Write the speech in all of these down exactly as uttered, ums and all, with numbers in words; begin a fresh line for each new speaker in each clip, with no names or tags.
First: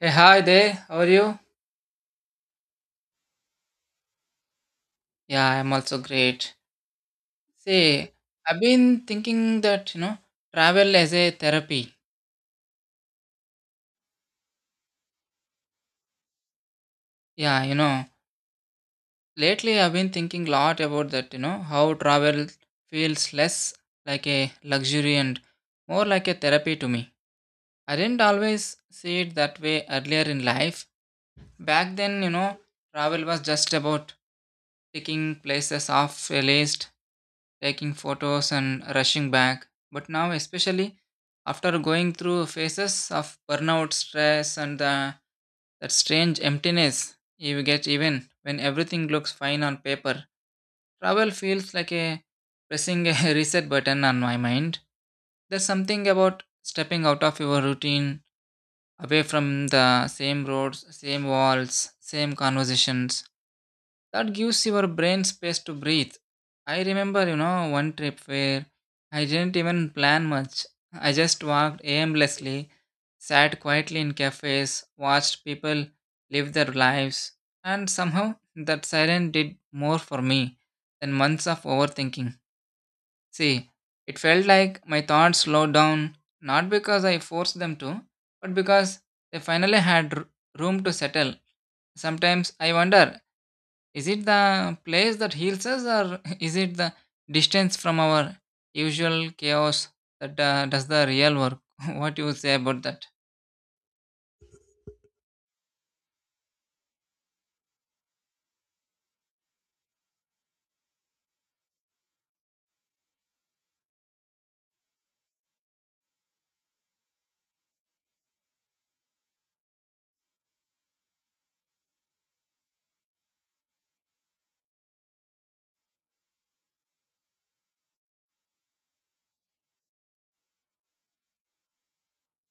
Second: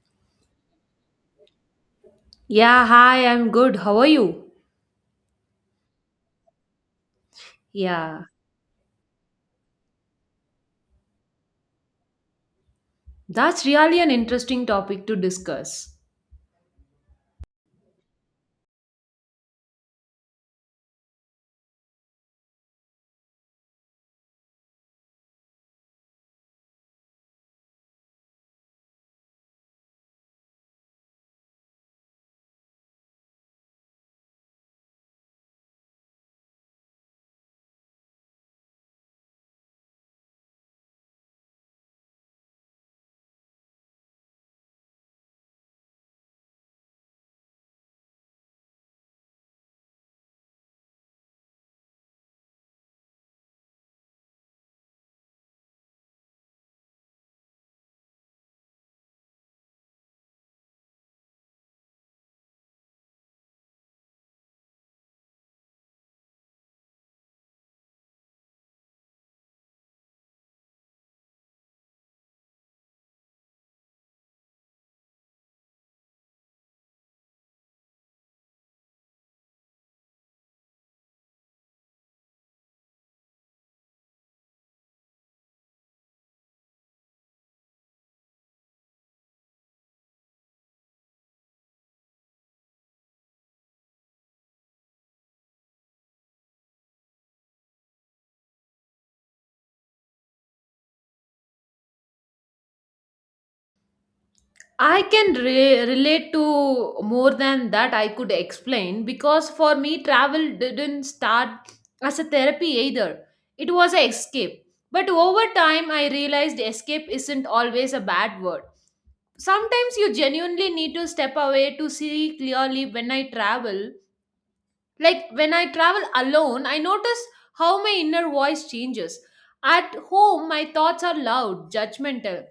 Hey, hi there. How are you?
Yeah, hi, I'm good. How are you?
Yeah, I'm also great. See,
Yeah,
I've been thinking that, you know, travel as a therapy.
that's really an interesting topic to discuss.
Yeah, you know, lately I've been thinking a lot about that, you know, how travel feels less like a luxury and more like a therapy to me. I didn't always see it that way earlier in life. Back then, you know, travel was just about ticking places off a list, taking photos and rushing back. But now, especially after going through phases of burnout, stress, and the, that strange emptiness you get even when everything looks fine on paper, travel feels like a pressing a reset button on my mind. There's something about stepping out of your routine, away from the same roads, same walls, same conversations, that gives your brain space to breathe. I remember, you know, one trip where I didn't even plan much. I just walked aimlessly, sat quietly in cafes, watched people live their lives, and somehow that silence did more for me than months of overthinking. See, it felt like my thoughts slowed down, not because I forced them to, but because they finally had r- room to settle. Sometimes I wonder, is it the place that heals us, or is it the distance from our usual chaos that uh, does the real work? What do you say about that?
I can re- relate to more than that I could explain because for me, travel didn't start as a therapy either. It was an escape. But over time, I realized escape isn't always a bad word. Sometimes you genuinely need to step away to see clearly when I travel. Like when I travel alone, I notice how my inner voice changes. At home, my thoughts are loud, judgmental,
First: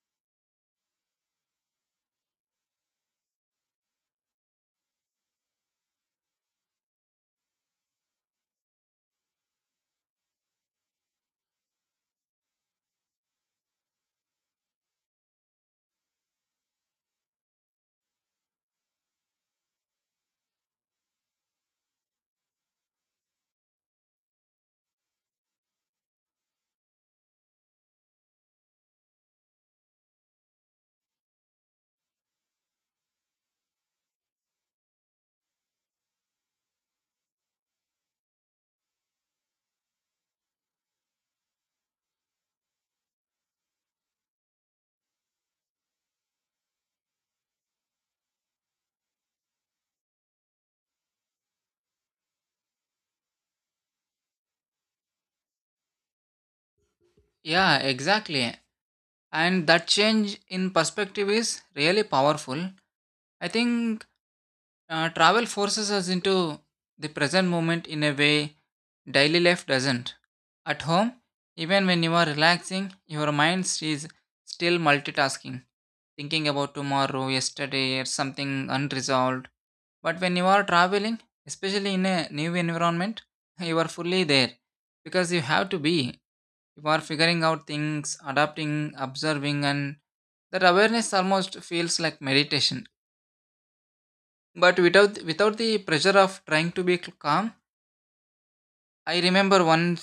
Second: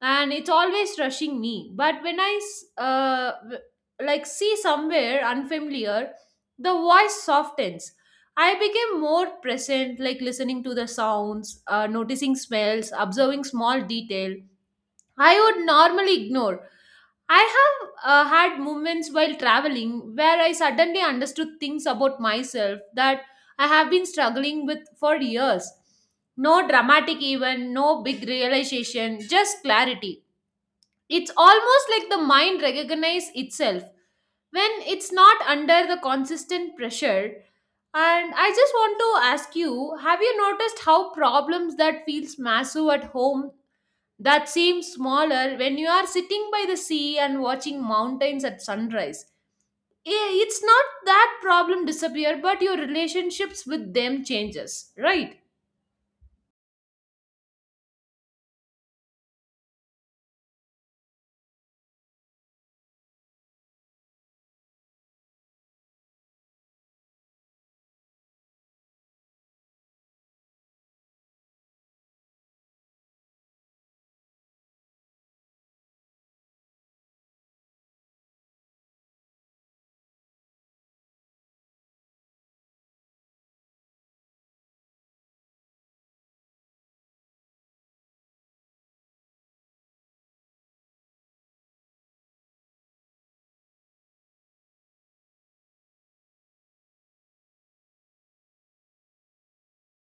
and it's always rushing me. But when I s- uh, w- like see somewhere unfamiliar, the voice softens. I became more present, like listening to the sounds, uh, noticing smells, observing small detail I would normally ignore. I have uh, had moments while traveling where I suddenly understood things about myself that I have been struggling with for years. No dramatic event, no big realization, just clarity. It's almost like the mind recognizes itself when it's not under the consistent pressure. And I just want to ask you, have you noticed how problems that feels massive at home that seems smaller when you are sitting by the sea and watching mountains at sunrise? Eh, it's not that problem disappear but your relationships with them changes, right?
Yeah, exactly. And that change in perspective is really powerful. I think Uh, travel forces us into the present moment in a way daily life doesn't. At home, even when you are relaxing, your mind is still multitasking, thinking about tomorrow, yesterday, or something unresolved. But when you are traveling, especially in a new environment, you are fully there because you have to be. You are figuring out things, adapting, observing, and that awareness almost feels like meditation, but without without the pressure of trying to be calm. I remember once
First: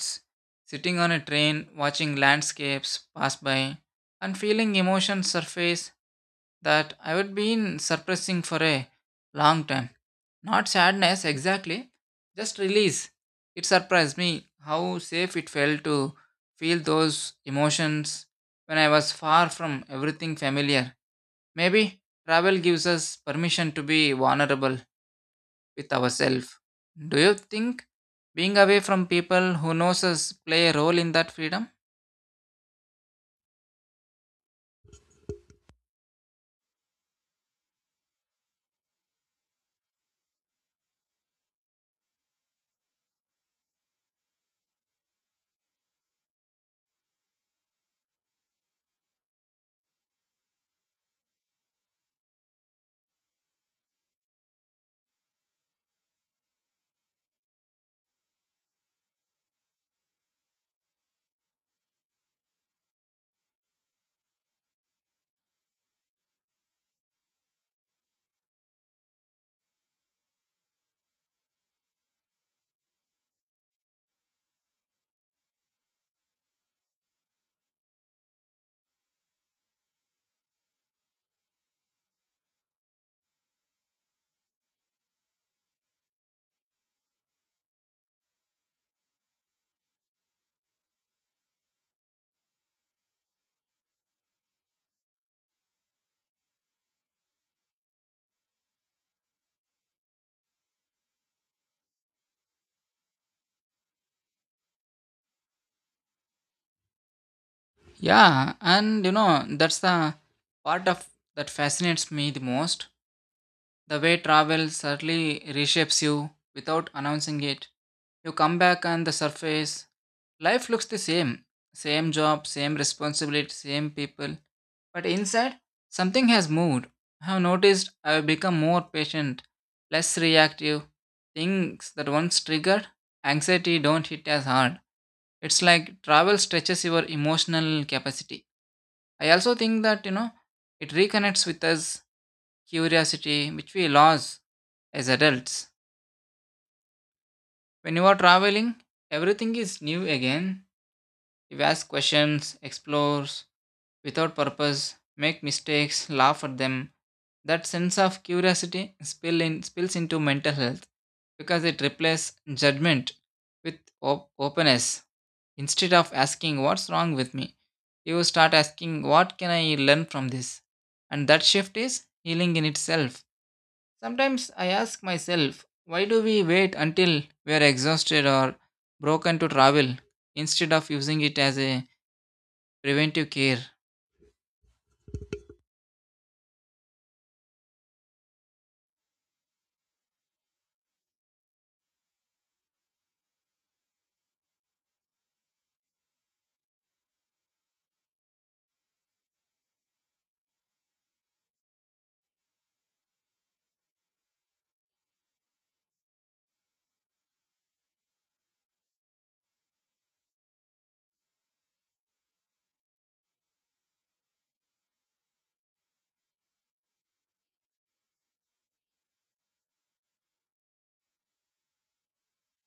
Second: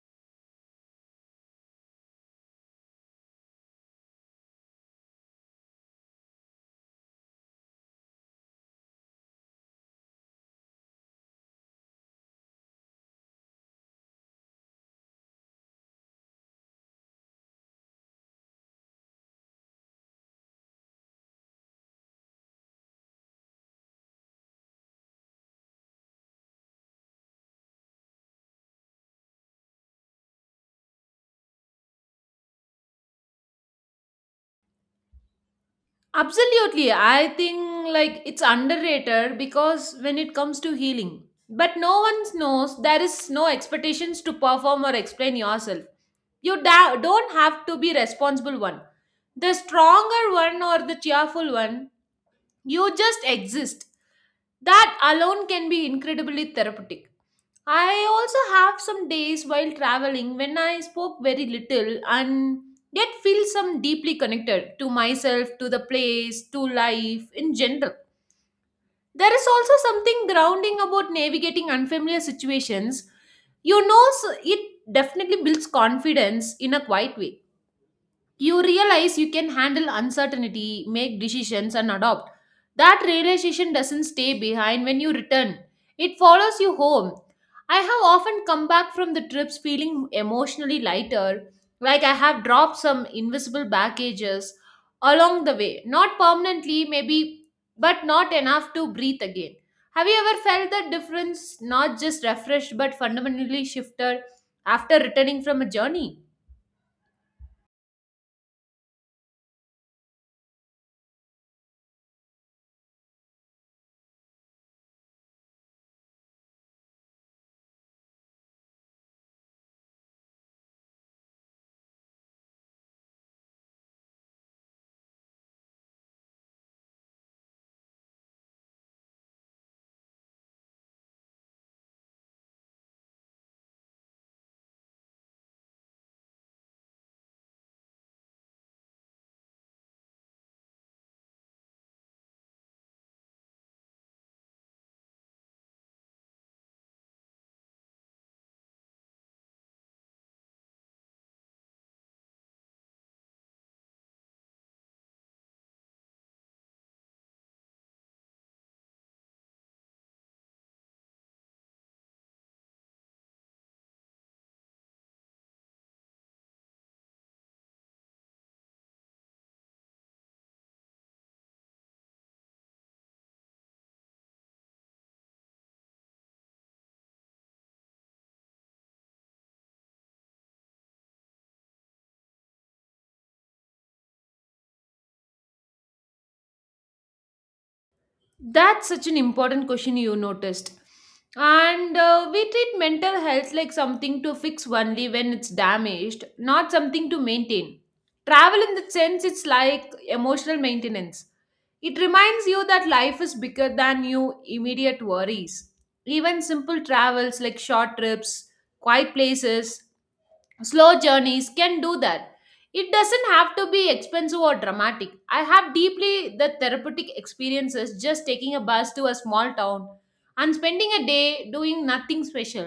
sitting on a train, watching landscapes pass by and feeling emotions surface that I had been suppressing for a long time. Not sadness exactly, just release. It surprised me how safe it felt to feel those emotions when I was far from everything familiar. Maybe travel gives us permission to be vulnerable with ourselves. Do you think being away from people who knows us play a role in that freedom?
Absolutely, I think like it's underrated because when it comes to healing but no one knows there is no expectations to perform or explain yourself. You da- don't have to be responsible one, the stronger one or the cheerful one. You just exist. That alone can be incredibly therapeutic. I also have some days while traveling when I spoke very little and yet feel some deeply connected to myself, to the place, to life in general. There is also something grounding about navigating unfamiliar situations. You know, so it definitely builds confidence in a quiet way. You realize you can handle uncertainty, make decisions, and adopt. That realization doesn't stay behind when you return, it follows you home. I have often come back from the trips feeling emotionally lighter, like I have dropped some invisible baggages along the way. Not permanently, maybe, but not enough to breathe again. Have you ever felt the difference, not just refreshed, but fundamentally shifted after returning from a journey?
Yeah, and you know that's the part of that fascinates me the most. The way travel subtly reshapes you without announcing it. You come back on the surface. Life looks the same. Same job, same responsibility, same people. But inside, something has moved. I have noticed I have become more patient, less reactive. Things that once triggered anxiety don't hit as hard. It's like travel stretches your emotional capacity. I also think that, you know, it reconnects with us curiosity which we lose as adults. When you are traveling, everything is new again. You ask questions, explore without purpose, make mistakes, laugh at them. That sense of curiosity spill in, spills into mental health because it replaces judgment with op- openness. Instead of asking, what's wrong with me? You start asking, what can I learn from this? And that shift is healing in itself. Sometimes I ask myself, why do we wait until we are exhausted or broken to travel instead of using it as a preventive care?
That's such an important question you noticed. And uh, we treat mental health like something to fix only when it's damaged, not something to maintain. Travel, in the sense, it's like emotional maintenance. It reminds you that life is bigger than your immediate worries. Even simple travels like short trips, quiet places, slow journeys can do that. It doesn't have to be expensive or dramatic. I have deeply the therapeutic experiences just taking a bus to a small town and spending a day doing nothing special,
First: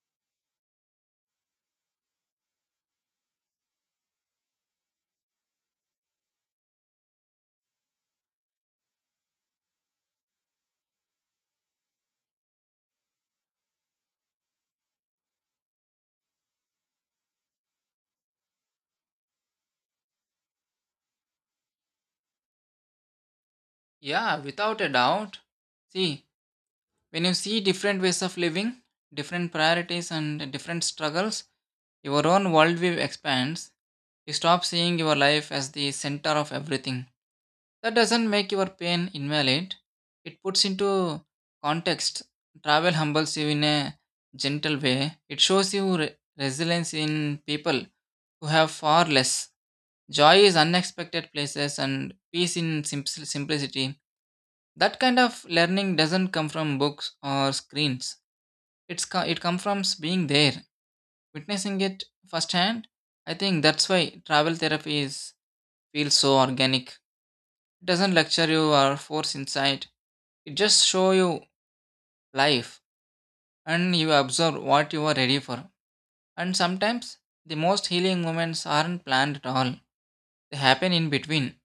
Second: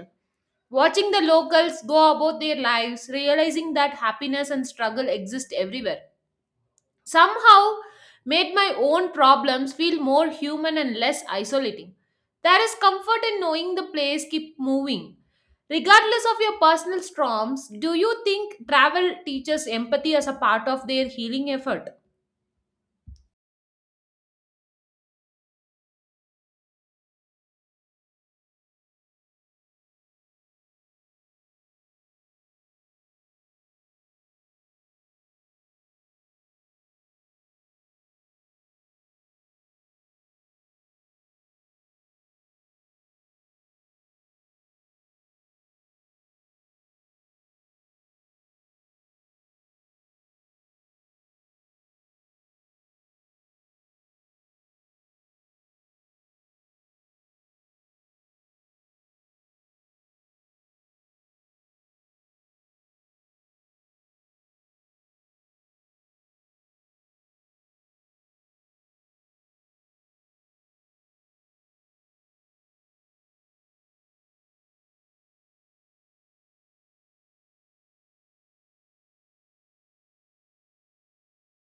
watching the locals go about their lives, realizing that happiness and struggle exist everywhere somehow made my own problems feel more human and less isolating. There is comfort in knowing the place keep moving. Regardless of your personal storms, do you think travel teaches empathy as a part of their healing effort?
Yeah, without a doubt. See, when you see different ways of living, different priorities, and different struggles, your own worldview expands. You stop seeing your life as the center of everything. That doesn't make your pain invalid. It puts into context. Travel humbles you in a gentle way. It shows you re- resilience in people who have far less. Joy is unexpected places and peace in simp- simplicity. That kind of learning doesn't come from books or screens. It's co- it comes from being there, witnessing it firsthand. I think that's why travel therapy is feels so organic. It doesn't lecture you or force insight. It just show you life, and you observe what you are ready for. And sometimes the most healing moments aren't planned at all. They happen in between.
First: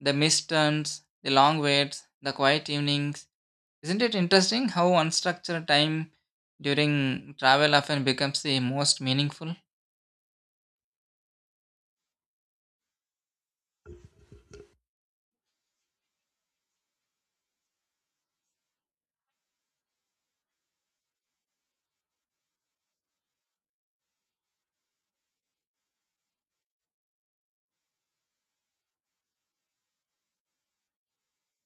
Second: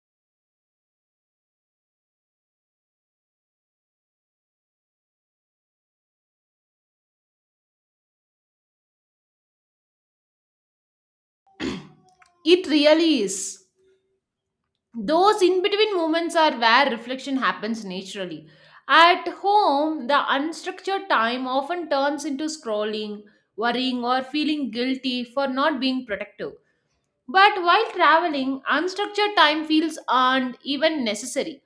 The missed turns, the long waits, the quiet evenings. Isn't it interesting how unstructured time during travel often becomes the most meaningful?
It really is. Those in between moments are where reflection happens naturally. At home, the unstructured time often turns into scrolling, worrying, or feeling guilty for not being protective. But while traveling, unstructured time feels earned, even necessary.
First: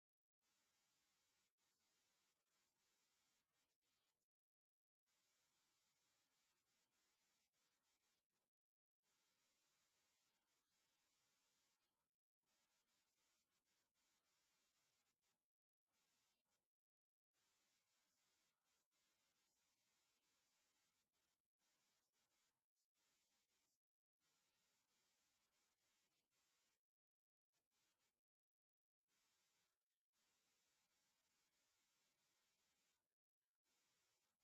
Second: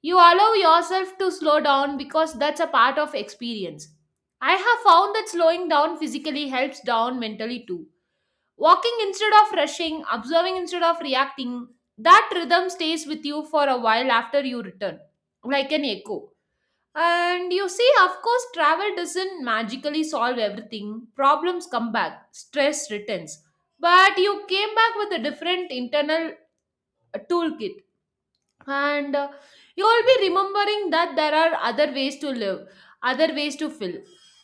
You allow yourself to slow down because that's a part of experience. I have found that slowing down physically helps down mentally too. Walking instead of rushing, observing instead of reacting, that rhythm stays with you for a while after you return, like an echo. And you see, of course, travel doesn't magically solve everything. Problems come back, stress returns. But you came back with a different internal uh, toolkit. And uh, you will be remembering that there are other ways to live, other ways to feel.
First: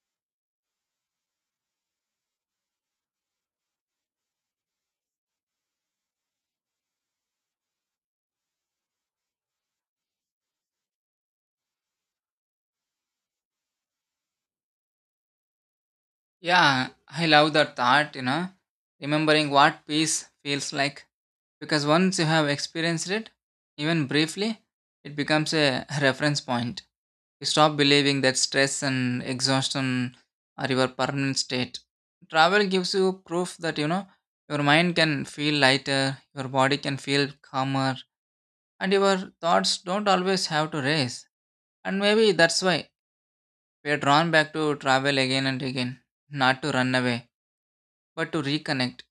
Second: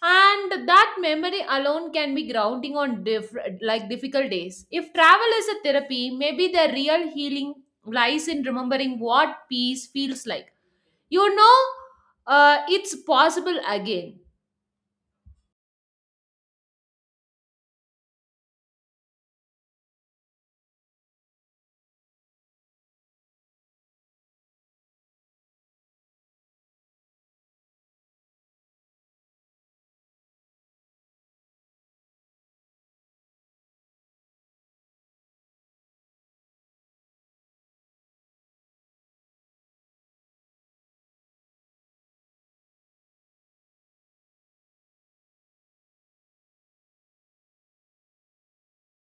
And that memory alone can be grounding on diff- like difficult days. If travel is a therapy, maybe the real healing lies in remembering what peace feels like, you know, uh, it's possible again.
Yeah, I love that thought, you know, remembering what peace feels like. Because once you have experienced it, even briefly, it becomes a reference point. You stop believing that stress and exhaustion are your permanent state. Travel gives you proof that you know your mind can feel lighter, your body can feel calmer, and your thoughts don't always have to race. And maybe that's why we are drawn back to travel again and again, not to run away, but to reconnect,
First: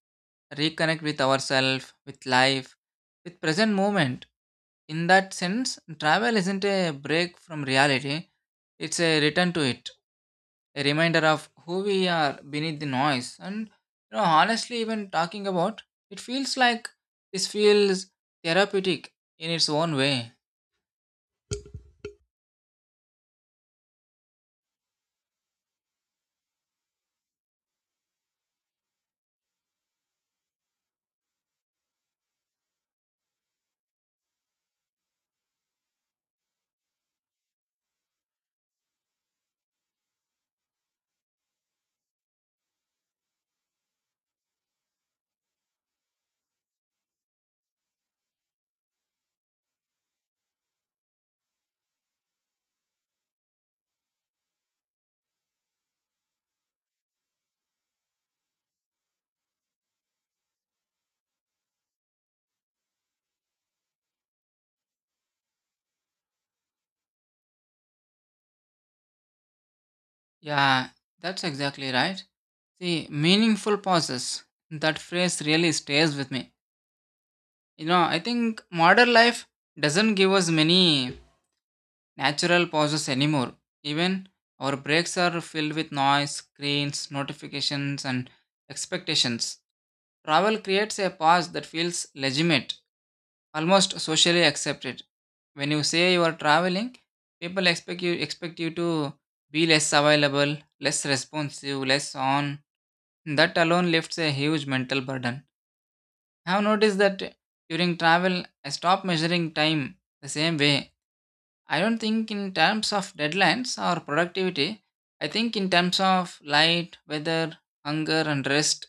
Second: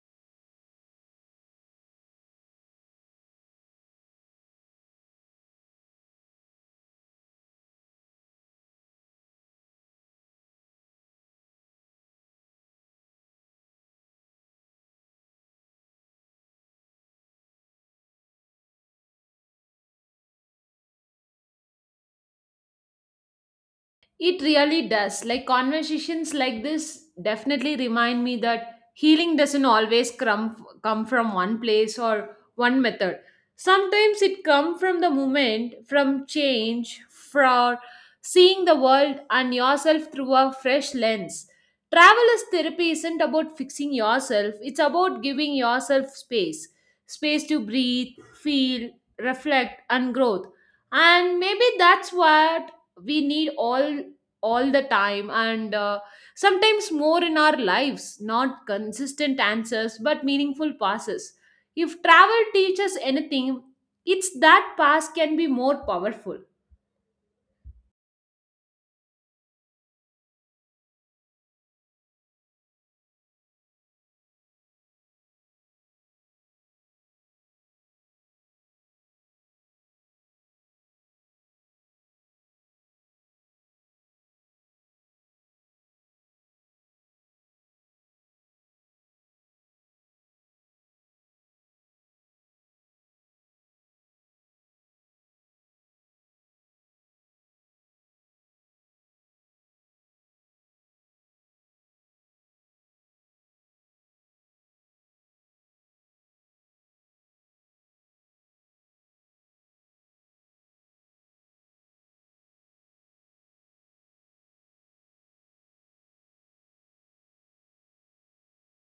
reconnect with ourselves, with life, with present moment. In that sense, travel isn't a break from reality, it's a return to it. A reminder of who we are beneath the noise. And you know honestly, even talking about it, feels like this feels therapeutic in its own way.
It really does. Like conversations like this definitely remind me that healing doesn't always come come from one place or one method. Sometimes it comes from the moment, from change, from seeing the world and yourself through a fresh lens. Travel as therapy isn't about fixing yourself, it's about giving yourself space. Space to breathe, feel, reflect, and growth. And maybe that's what we need all all the time, and uh, sometimes more in our lives, not consistent answers but meaningful passes. If travel teaches anything, it's that pass can be more powerful.
Yeah, that's exactly right. See, meaningful pauses, that phrase really stays with me. you know I think modern life doesn't give us many natural pauses anymore. Even our breaks are filled with noise, screens, notifications, and expectations. Travel creates a pause that feels legitimate, almost socially accepted. When you say you are traveling, people expect you expect you to be less available, less responsive, less on. That alone lifts a huge mental burden. I have noticed that during travel, I stop measuring time the same way. I don't think in terms of deadlines or productivity. I think in terms of light, weather, hunger, and rest.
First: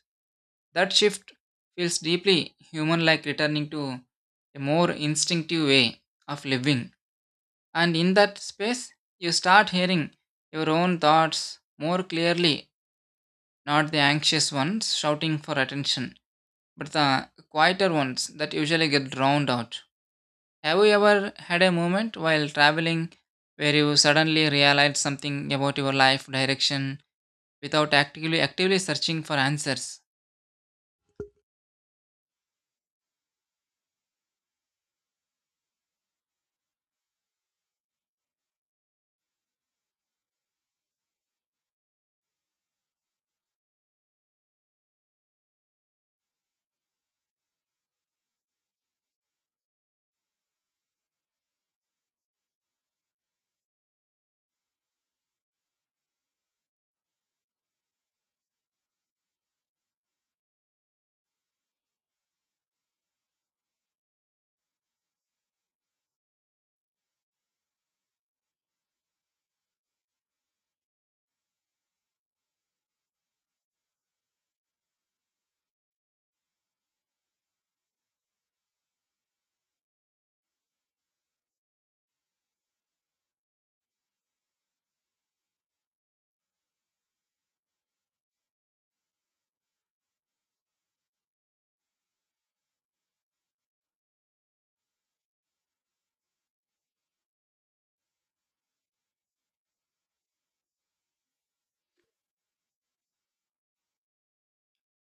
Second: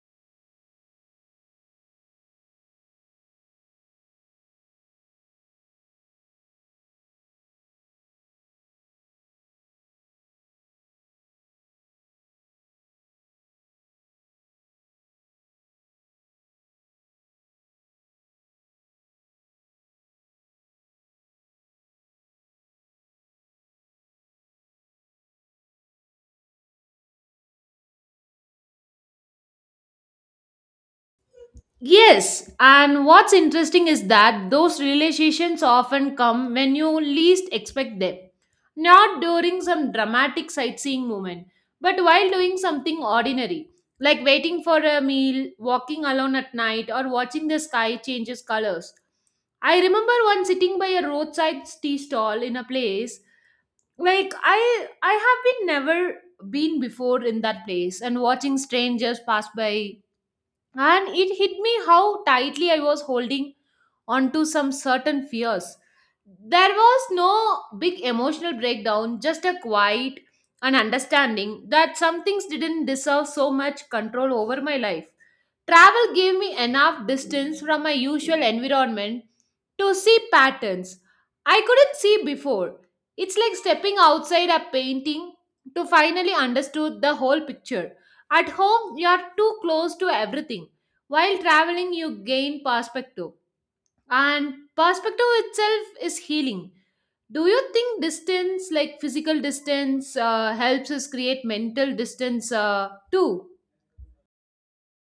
That shift feels deeply human, like returning to a more instinctive way of living. And in that space, you start hearing your own thoughts more clearly, not the anxious ones shouting for attention, but the quieter ones that usually get drowned out. Have you ever had a moment while traveling where you suddenly realized something about your life direction without actively actively searching for answers?
Yes, and what's interesting is that those realizations often come when you least expect them. Not during some dramatic sightseeing moment, but while doing something ordinary, like waiting for a meal, walking alone at night, or watching the sky changes colors. I remember once sitting by a roadside tea stall in a place like I I have been never been before in that place, and watching strangers pass by, and it hit me how tightly I was holding onto some certain fears. There was no big emotional breakdown, just a quiet and understanding that some things didn't deserve so much control over my life. Travel gave me enough distance from my usual environment to see patterns I couldn't see before. It's like stepping outside a painting to finally understood the whole picture. At home, you are too close to everything. While traveling, you gain perspective, and perspective itself is healing. Do you think distance, like physical distance, uh, helps us create mental distance uh, too?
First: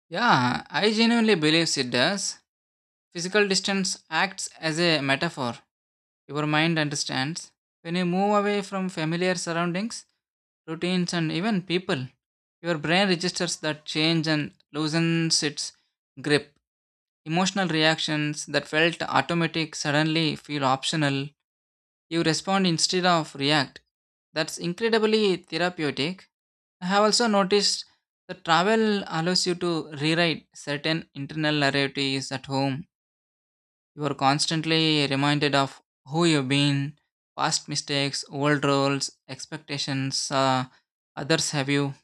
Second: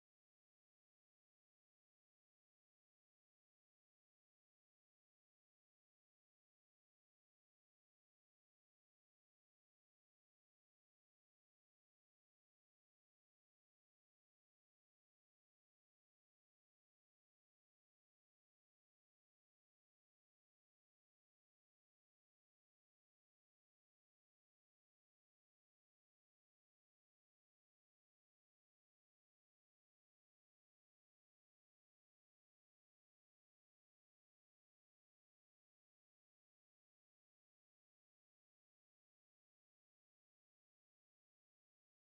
Yeah, I genuinely believe it does. Physical distance acts as a metaphor. Your mind understands. When you move away from familiar surroundings, routines, and even people, your brain registers that change and loosens its grip. Emotional reactions that felt automatic suddenly feel optional. You respond instead of react. That's incredibly therapeutic. I have also noticed that travel allows you to rewrite certain internal narratives at home. You are constantly reminded of who you've been, past mistakes, old roles, expectations uh, others have you.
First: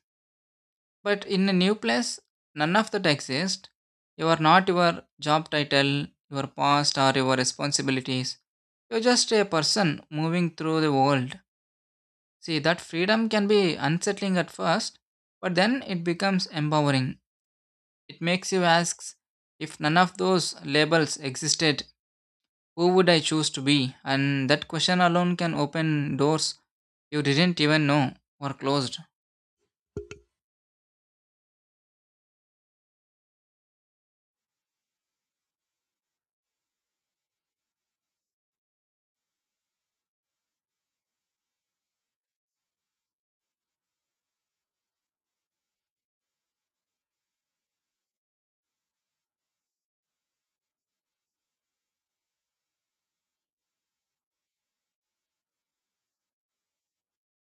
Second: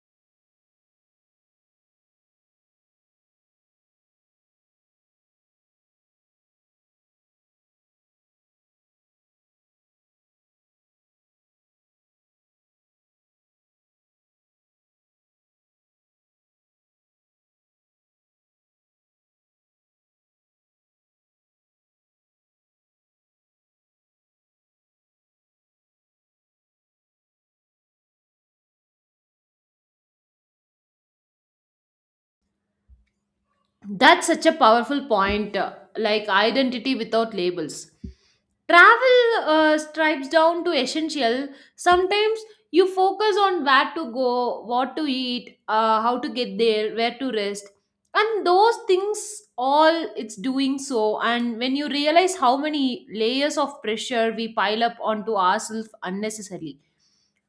But in a new place, none of that exists. You are not your job title, your past, or your responsibilities. You're just a person moving through the world. See, that freedom can be unsettling at first, but then it becomes empowering. It makes you ask, if none of those labels existed, who would I choose to be? And that question alone can open doors you didn't even know were closed.
That's such a powerful point, uh, like identity without labels. Travel uh, stripes down to essential. Sometimes you focus on where to go, what to eat, uh, how to get there, where to rest. And those things all it's doing so. And when you realize how many layers of pressure we pile up onto ourselves unnecessarily,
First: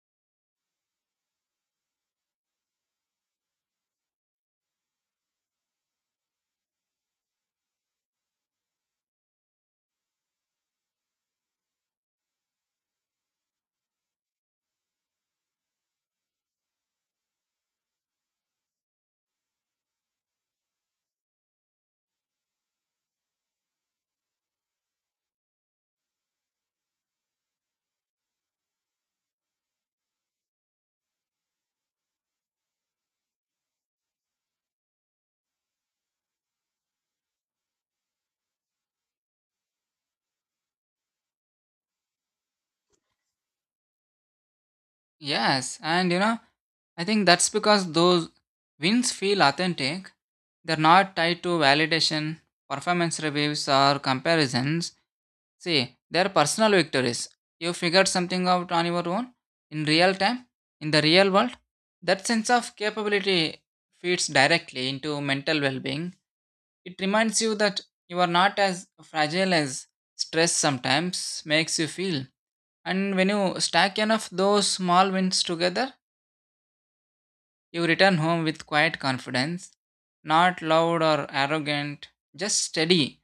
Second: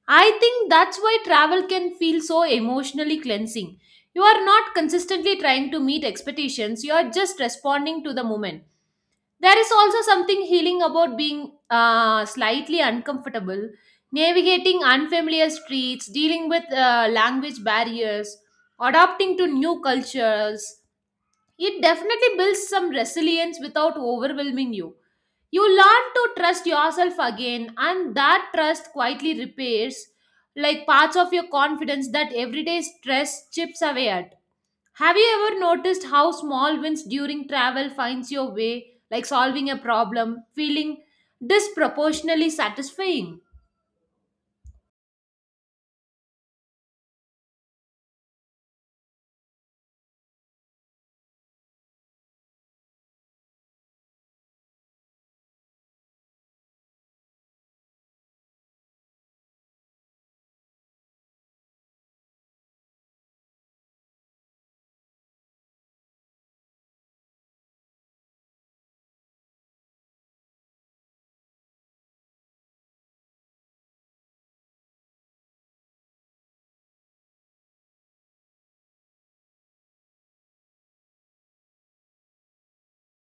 I think that's why travel can feel so emotionally cleansing. You are not consistently trying to meet expectations, you are just responding to the moment. There is also something healing about being uh, slightly uncomfortable, navigating unfamiliar streets, dealing with uh, language barriers, adapting to new cultures. It definitely builds some resilience without overwhelming you. You learn to trust yourself again, and that trust quietly repairs like parts of your confidence that everyday stress chips away at. Have you ever noticed how small wins during travel finds your way, like solving a problem, feeling disproportionately satisfying?
Yes, and you know, I think that's because those wins feel authentic. They're not tied to validation, performance reviews, or comparisons. See, they're personal victories. You figured something out on your own, in real time, in the real world. That sense of capability feeds directly into mental well being. It reminds you that you are not as fragile as stress sometimes makes you feel. And when you stack enough those small wins together, you return home with quiet confidence, not loud or arrogant, just steady.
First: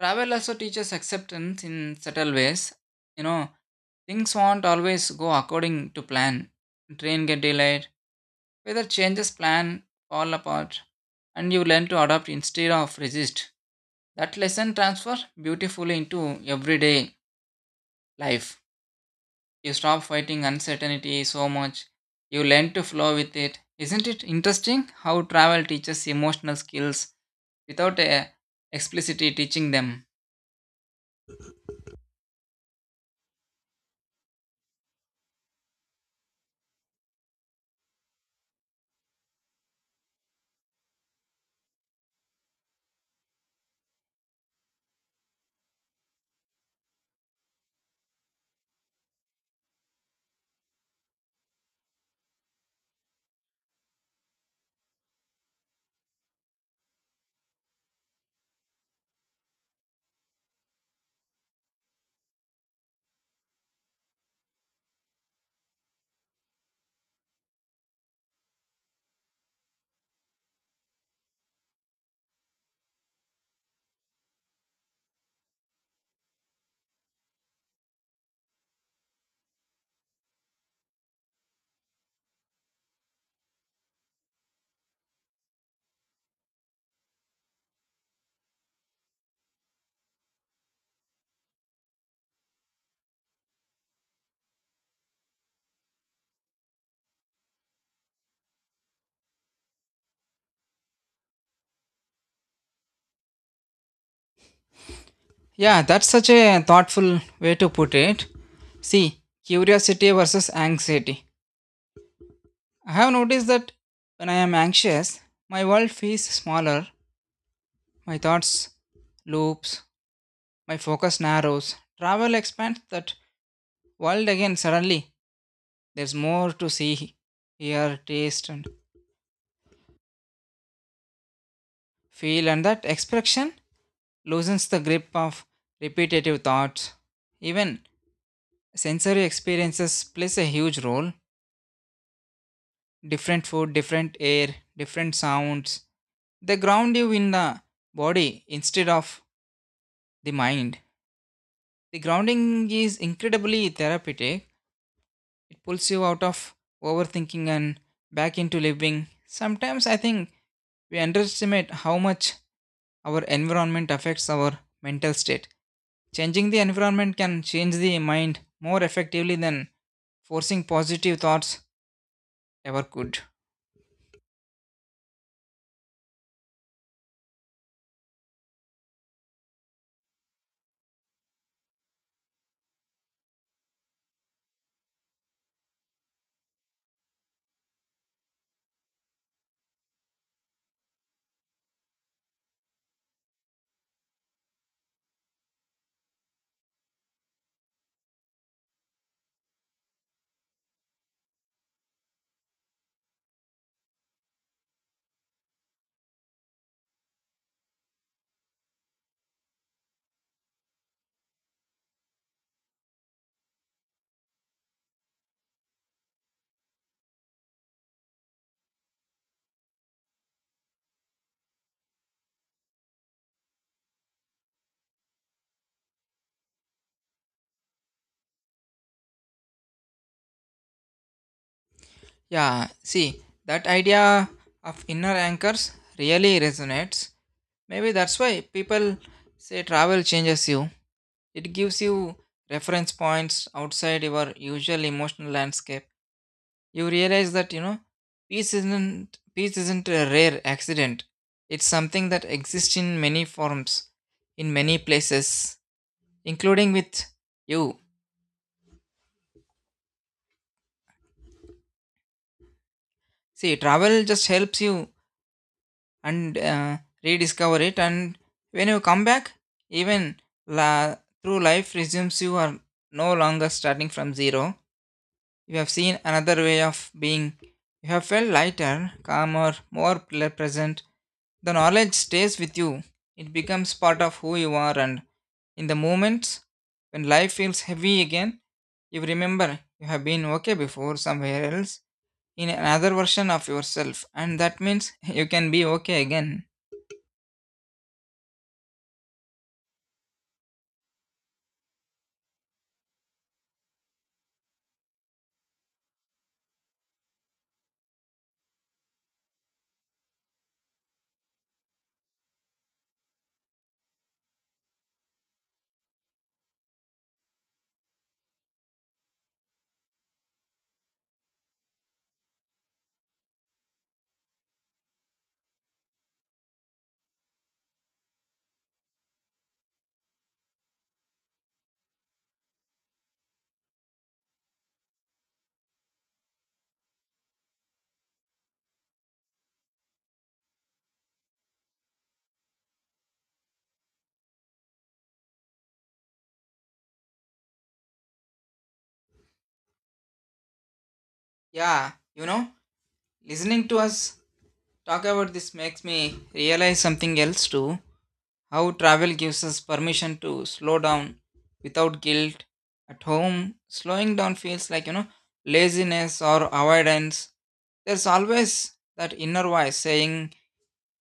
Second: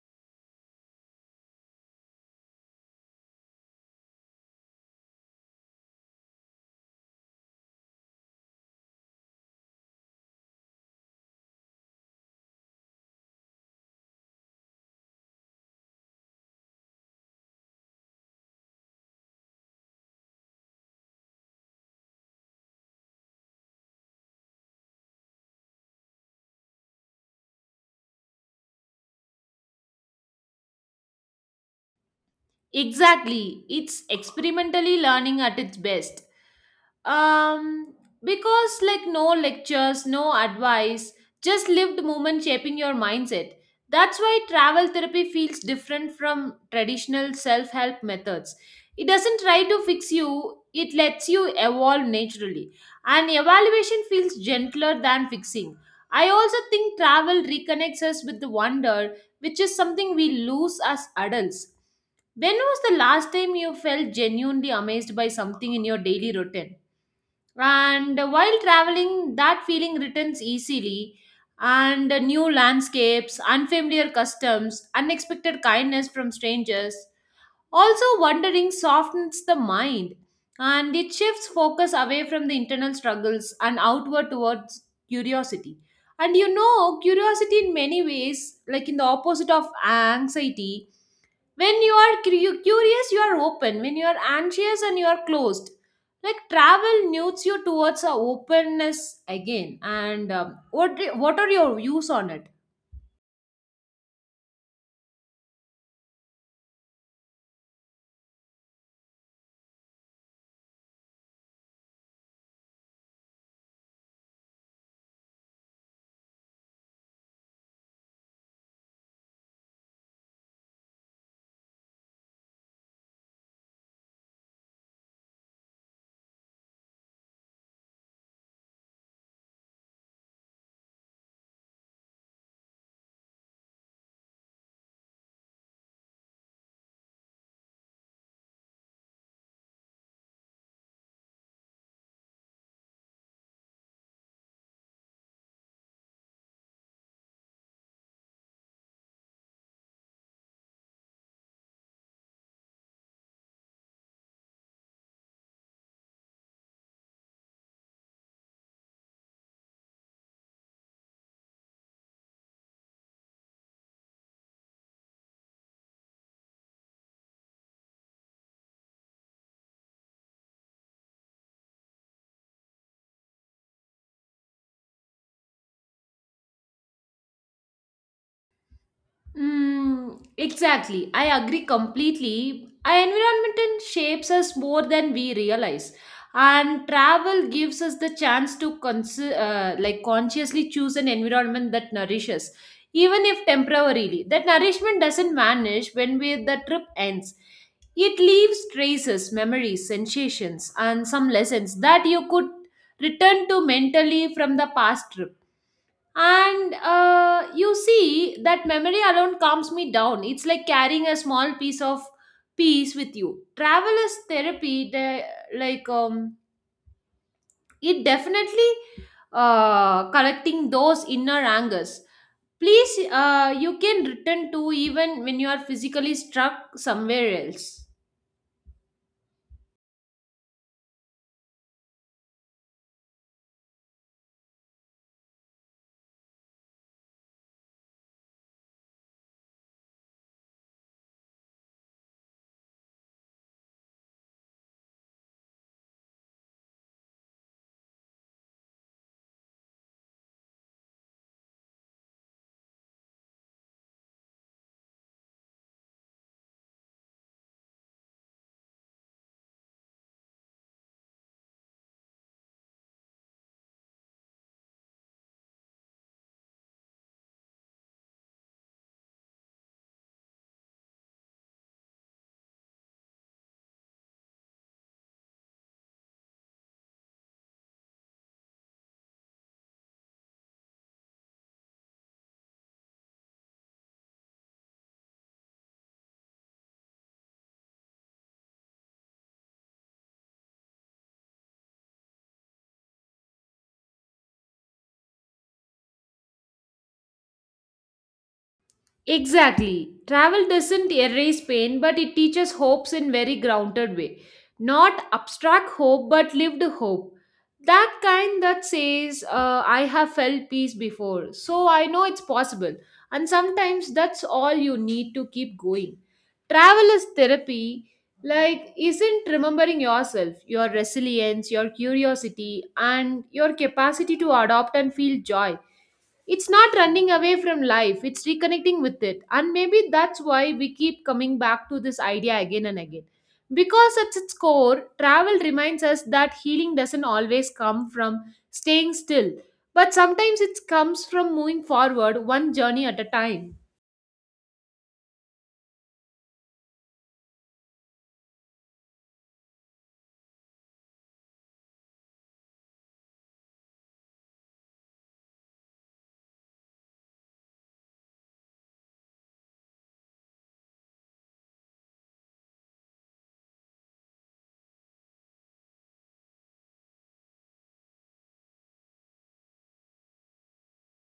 Travel also teaches acceptance in subtle ways. You know, things won't always go according to plan. Train get delayed, weather changes plan, fall apart, and you learn to adapt instead of resist. That lesson transfer beautifully into everyday life. You stop fighting uncertainty so much. You learn to flow with it. Isn't it interesting how travel teaches emotional skills without uh, explicitly teaching them?
Exactly. It's experimentally learning at its best. Um, because like no lectures, no advice, just lived moment shaping your mindset. That's why travel therapy feels different from traditional self-help methods. It doesn't try to fix you, it lets you evolve naturally. And evaluation feels gentler than fixing. I also think travel reconnects us with the wonder, which is something we lose as adults. When was the last time you felt genuinely amazed by something in your daily routine? And while traveling, that feeling returns easily. And new landscapes, unfamiliar customs, unexpected kindness from strangers. Also, wandering softens the mind and it shifts focus away from the internal struggles and outward towards curiosity. And you know, curiosity in many ways, like in the opposite of anxiety, when you are cu- curious you are open, when you are anxious and you are closed, like travel nudges you towards a openness again, and um, what what are your views on it?
Yeah, that's such a thoughtful way to put it. See, curiosity versus anxiety. I have noticed that when I am anxious, my world feels smaller, my thoughts loops, my focus narrows. Travel expands that world again suddenly. There's more to see, hear, taste, and feel, and that expression loosens the grip of repetitive thoughts. Even sensory experiences plays a huge role, different food, different air, different sounds. They ground you in the body instead of the mind. The grounding is incredibly therapeutic. It pulls you out of overthinking and back into living. Sometimes I think we underestimate how much our environment affects our mental state. Changing the environment can change the mind more effectively than forcing positive thoughts ever could.
Mm, exactly. I agree completely. Our environment and shapes us more than we realize. And travel gives us the chance to cons- uh, like consciously choose an environment that nourishes, even if temporarily. That nourishment doesn't vanish when we, the trip ends. It leaves traces, memories, sensations, and some lessons that you could return to mentally from the past trip. And uh, you see, that memory alone calms me down. It's like carrying a small piece of peace with you. Travel is therapy, the, like um, it definitely uh, collecting those inner angers, please, uh, you can return to even when you are physically struck somewhere else.
Yeah, see, that idea of inner anchors really resonates. Maybe that's why people say travel changes you. It gives you reference points outside your usual emotional landscape. You realize that, you know, peace isn't peace isn't a rare accident. It's something that exists in many forms, in many places, including with you. See, travel just helps you and uh, rediscover it, and when you come back, even la- through life resumes, you are no longer starting from zero. You have seen another way of being, you have felt lighter, calmer, more ple- present. The knowledge stays with you, it becomes part of who you are, and in the moments when life feels heavy again, you remember you have been okay before, somewhere else, in another version of yourself, and that means you can be okay again.
Exactly. Travel doesn't erase pain, but it teaches hopes in very grounded way. Not abstract hope, but lived hope. That kind that says, uh, I have felt peace before, so I know it's possible. And sometimes that's all you need to keep going. Travel is therapy, like, isn't remembering yourself, your resilience, your curiosity, and your capacity to adopt and feel joy. It's not running away from life, it's reconnecting with it. And maybe that's why we keep coming back to this idea again and again. Because at its core, travel reminds us that healing doesn't always come from staying still, but sometimes it comes from moving forward one journey at a time.
Yeah, you know, listening to us talk about this makes me realize something else too, how travel gives us permission to slow down without guilt. At home, slowing down feels like, you know, laziness or avoidance. There's always that inner voice saying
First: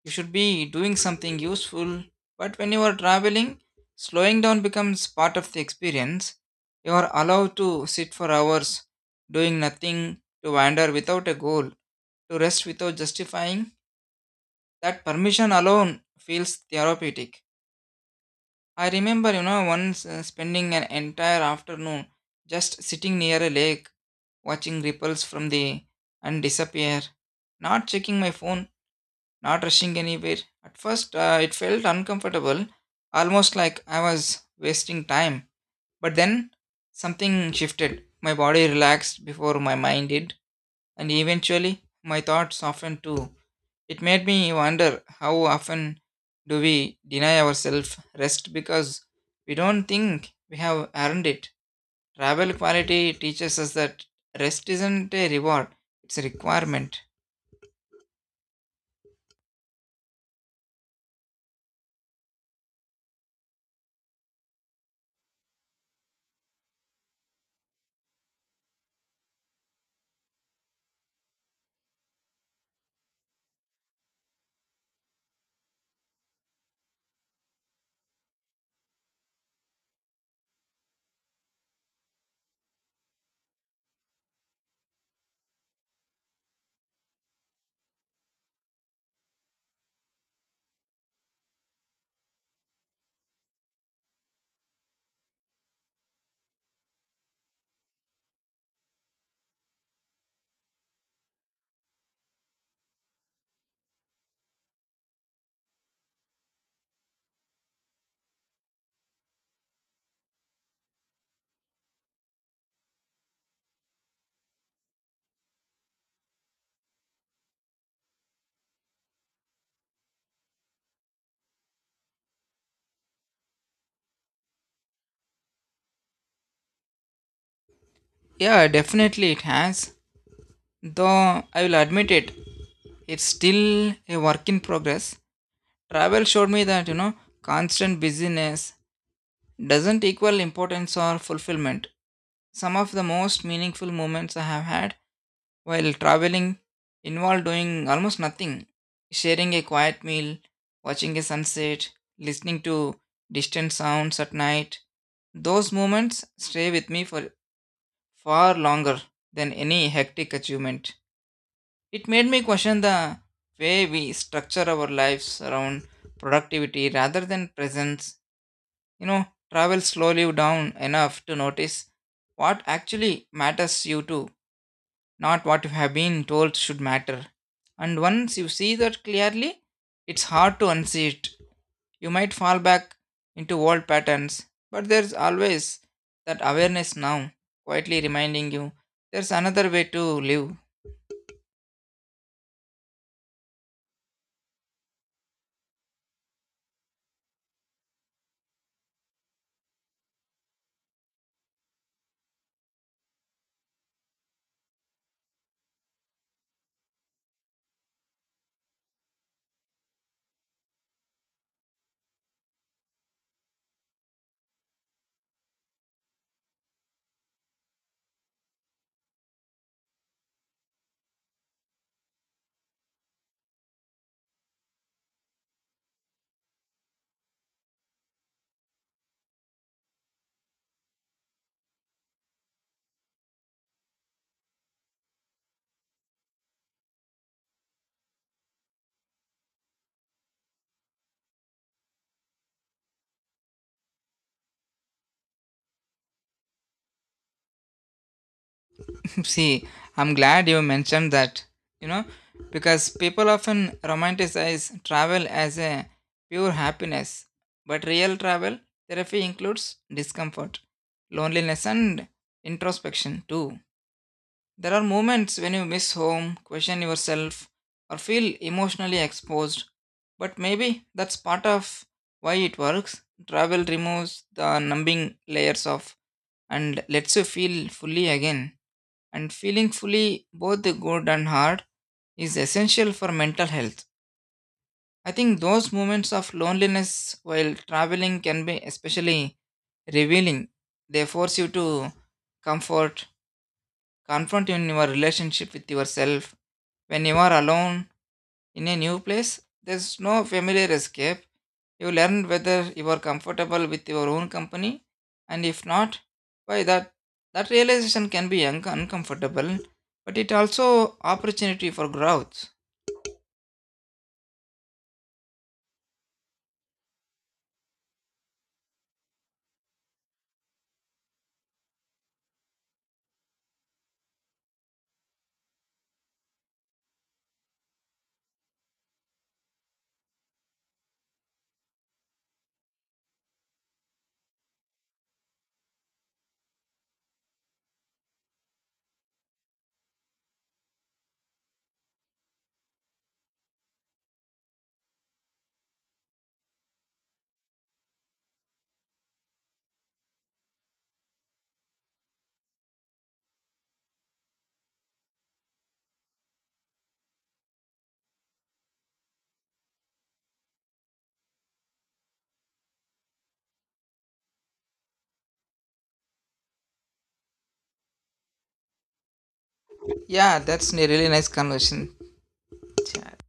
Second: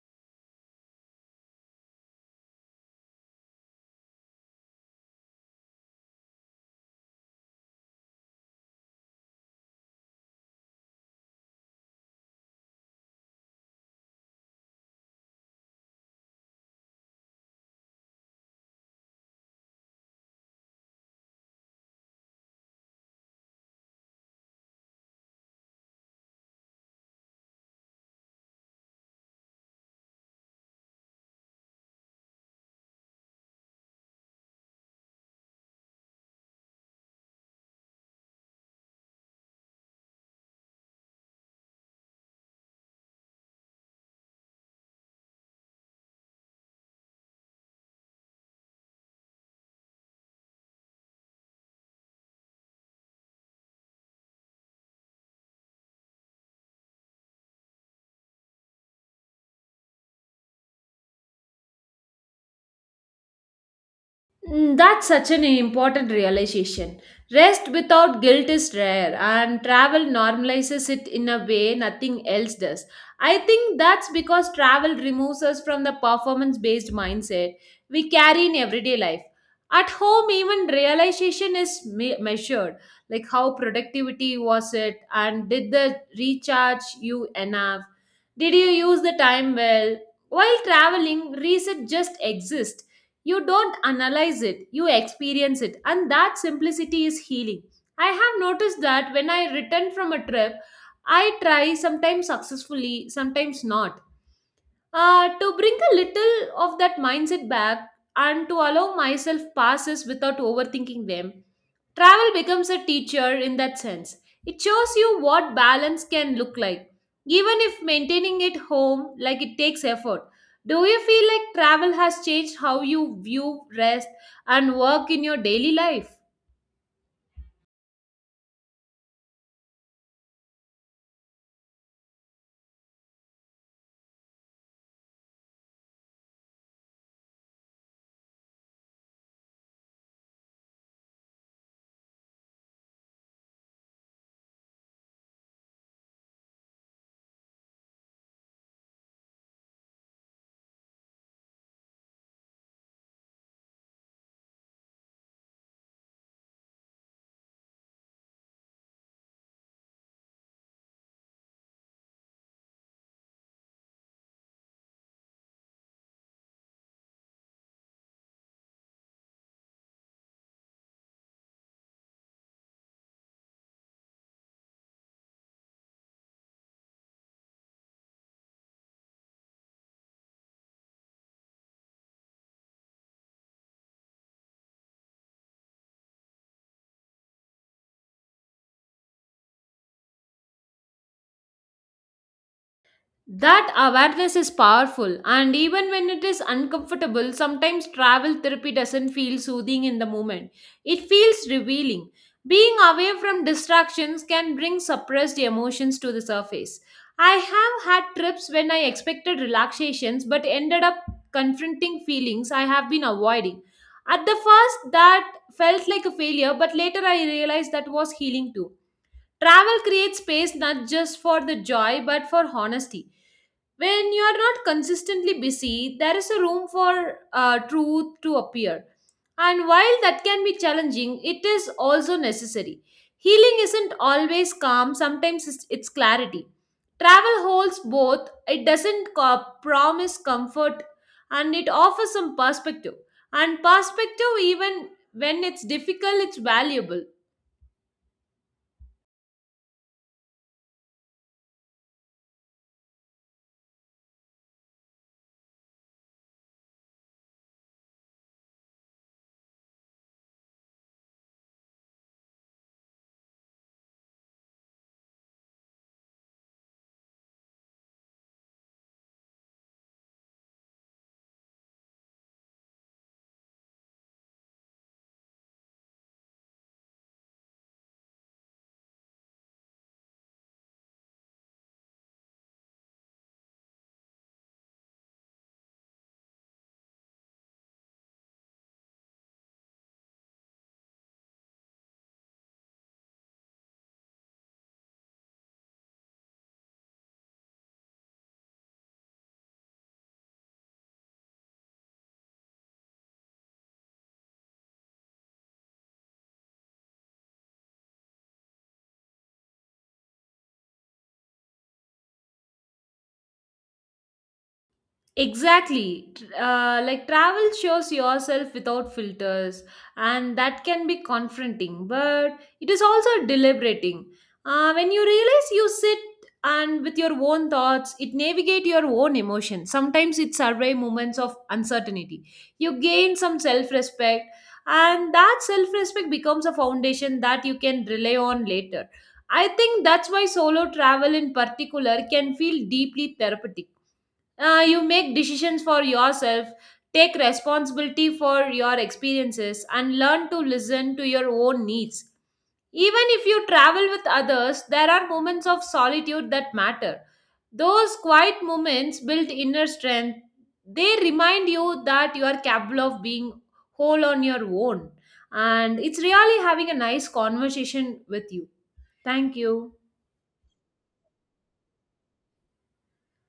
you should be doing something useful. But when you are traveling, slowing down becomes part of the experience. You are allowed to sit for hours doing nothing, to wander without a goal, to rest without justifying. That permission alone feels therapeutic. I remember, you know once, uh, spending an entire afternoon just sitting near a lake, watching ripples from the and disappear, not checking my phone, not rushing anywhere. At first, uh, it felt uncomfortable, almost like I was wasting time. But then something shifted. My body relaxed before my mind did, and eventually my thoughts softened too. It made me wonder, how often do we deny ourselves rest because we don't think we have earned it? Travel quality teaches us that rest isn't a reward, it's a requirement.
Mm, that's such an important realization. Rest without guilt is rare, and travel normalizes it in a way nothing else does. I think that's because travel removes us from the performance based mindset we carry in everyday life. At home, even realization is me- measured like how productivity was it, and did the recharge you enough? Did you use the time well? While traveling, reset just exists. You don't analyze it, you experience it, and that simplicity is healing. I have noticed that when I return from a trip, I try, sometimes successfully, sometimes not, uh, to bring a little of that mindset back and to allow myself passes without overthinking them. Travel becomes a teacher in that sense. It shows you what balance can look like, even if maintaining it home like it takes effort. Do you feel like travel has changed how you view rest and work in your daily life?
Yeah, definitely it has. Though I will admit it, it's still a work in progress. Travel showed me that, you know, constant busyness doesn't equal importance or fulfillment. Some of the most meaningful moments I have had while traveling involved doing almost nothing: sharing a quiet meal, watching a sunset, listening to distant sounds at night. Those moments stay with me for far longer than any hectic achievement. It made me question the way we structure our lives around productivity rather than presence. You know, travel slowly down enough to notice what actually matters you to, not what you have been told should matter. And once you see that clearly, it's hard to unsee it. You might fall back into old patterns, but there's always that awareness now, quietly reminding you there's another way to live.
That awareness is powerful, and even when it is uncomfortable, sometimes travel therapy doesn't feel soothing in the moment. It feels revealing. Being away from distractions can bring suppressed emotions to the surface. I have had trips when I expected relaxations but ended up confronting feelings I have been avoiding. At the first, that felt like a failure, but later I realized that was healing too. Travel creates space not just for the joy but for honesty. When you are not consistently busy, there is a room for uh, truth to appear. And while that can be challenging, it is also necessary. Healing isn't always calm, sometimes it's, it's clarity. Travel holds both, it doesn't co- promise comfort and it offers some perspective. And perspective, even when it's difficult, it's valuable.
See, I'm glad you mentioned that, you know, because people often romanticize travel as a pure happiness, but real travel therapy includes discomfort, loneliness, and introspection too. There are moments when you miss home, question yourself, or feel emotionally exposed. But maybe that's part of why it works. Travel removes the numbing layers of and lets you feel fully again. And feeling fully, both the good and hard, is essential for mental health. I think those moments of loneliness while traveling can be especially revealing. They force you to comfort confront in your relationship with yourself. When you are alone in a new place, there's no familiar escape. You learn whether you are comfortable with your own company, and if not, why. That that realization can be un- uncomfortable, but it also opportunity for growth.
Exactly. Uh, like travel shows yourself without filters, and that can be confronting, but it is also deliberating. Uh, when you realize you sit and with your own thoughts, it navigate your own emotions. Sometimes it survey moments of uncertainty. You gain some self respect, and that self respect becomes a foundation that you can rely on later. I think that's why solo travel in particular can feel deeply therapeutic. Uh, you make decisions for yourself, take responsibility for your experiences and learn to listen to your own needs. Even if you travel with others, there are moments of solitude that matter. Those quiet moments build inner strength. They remind you that you are capable of being whole on your own. And it's really having a nice conversation with you. Thank you.
Yeah, that's a really nice conversation. Yeah.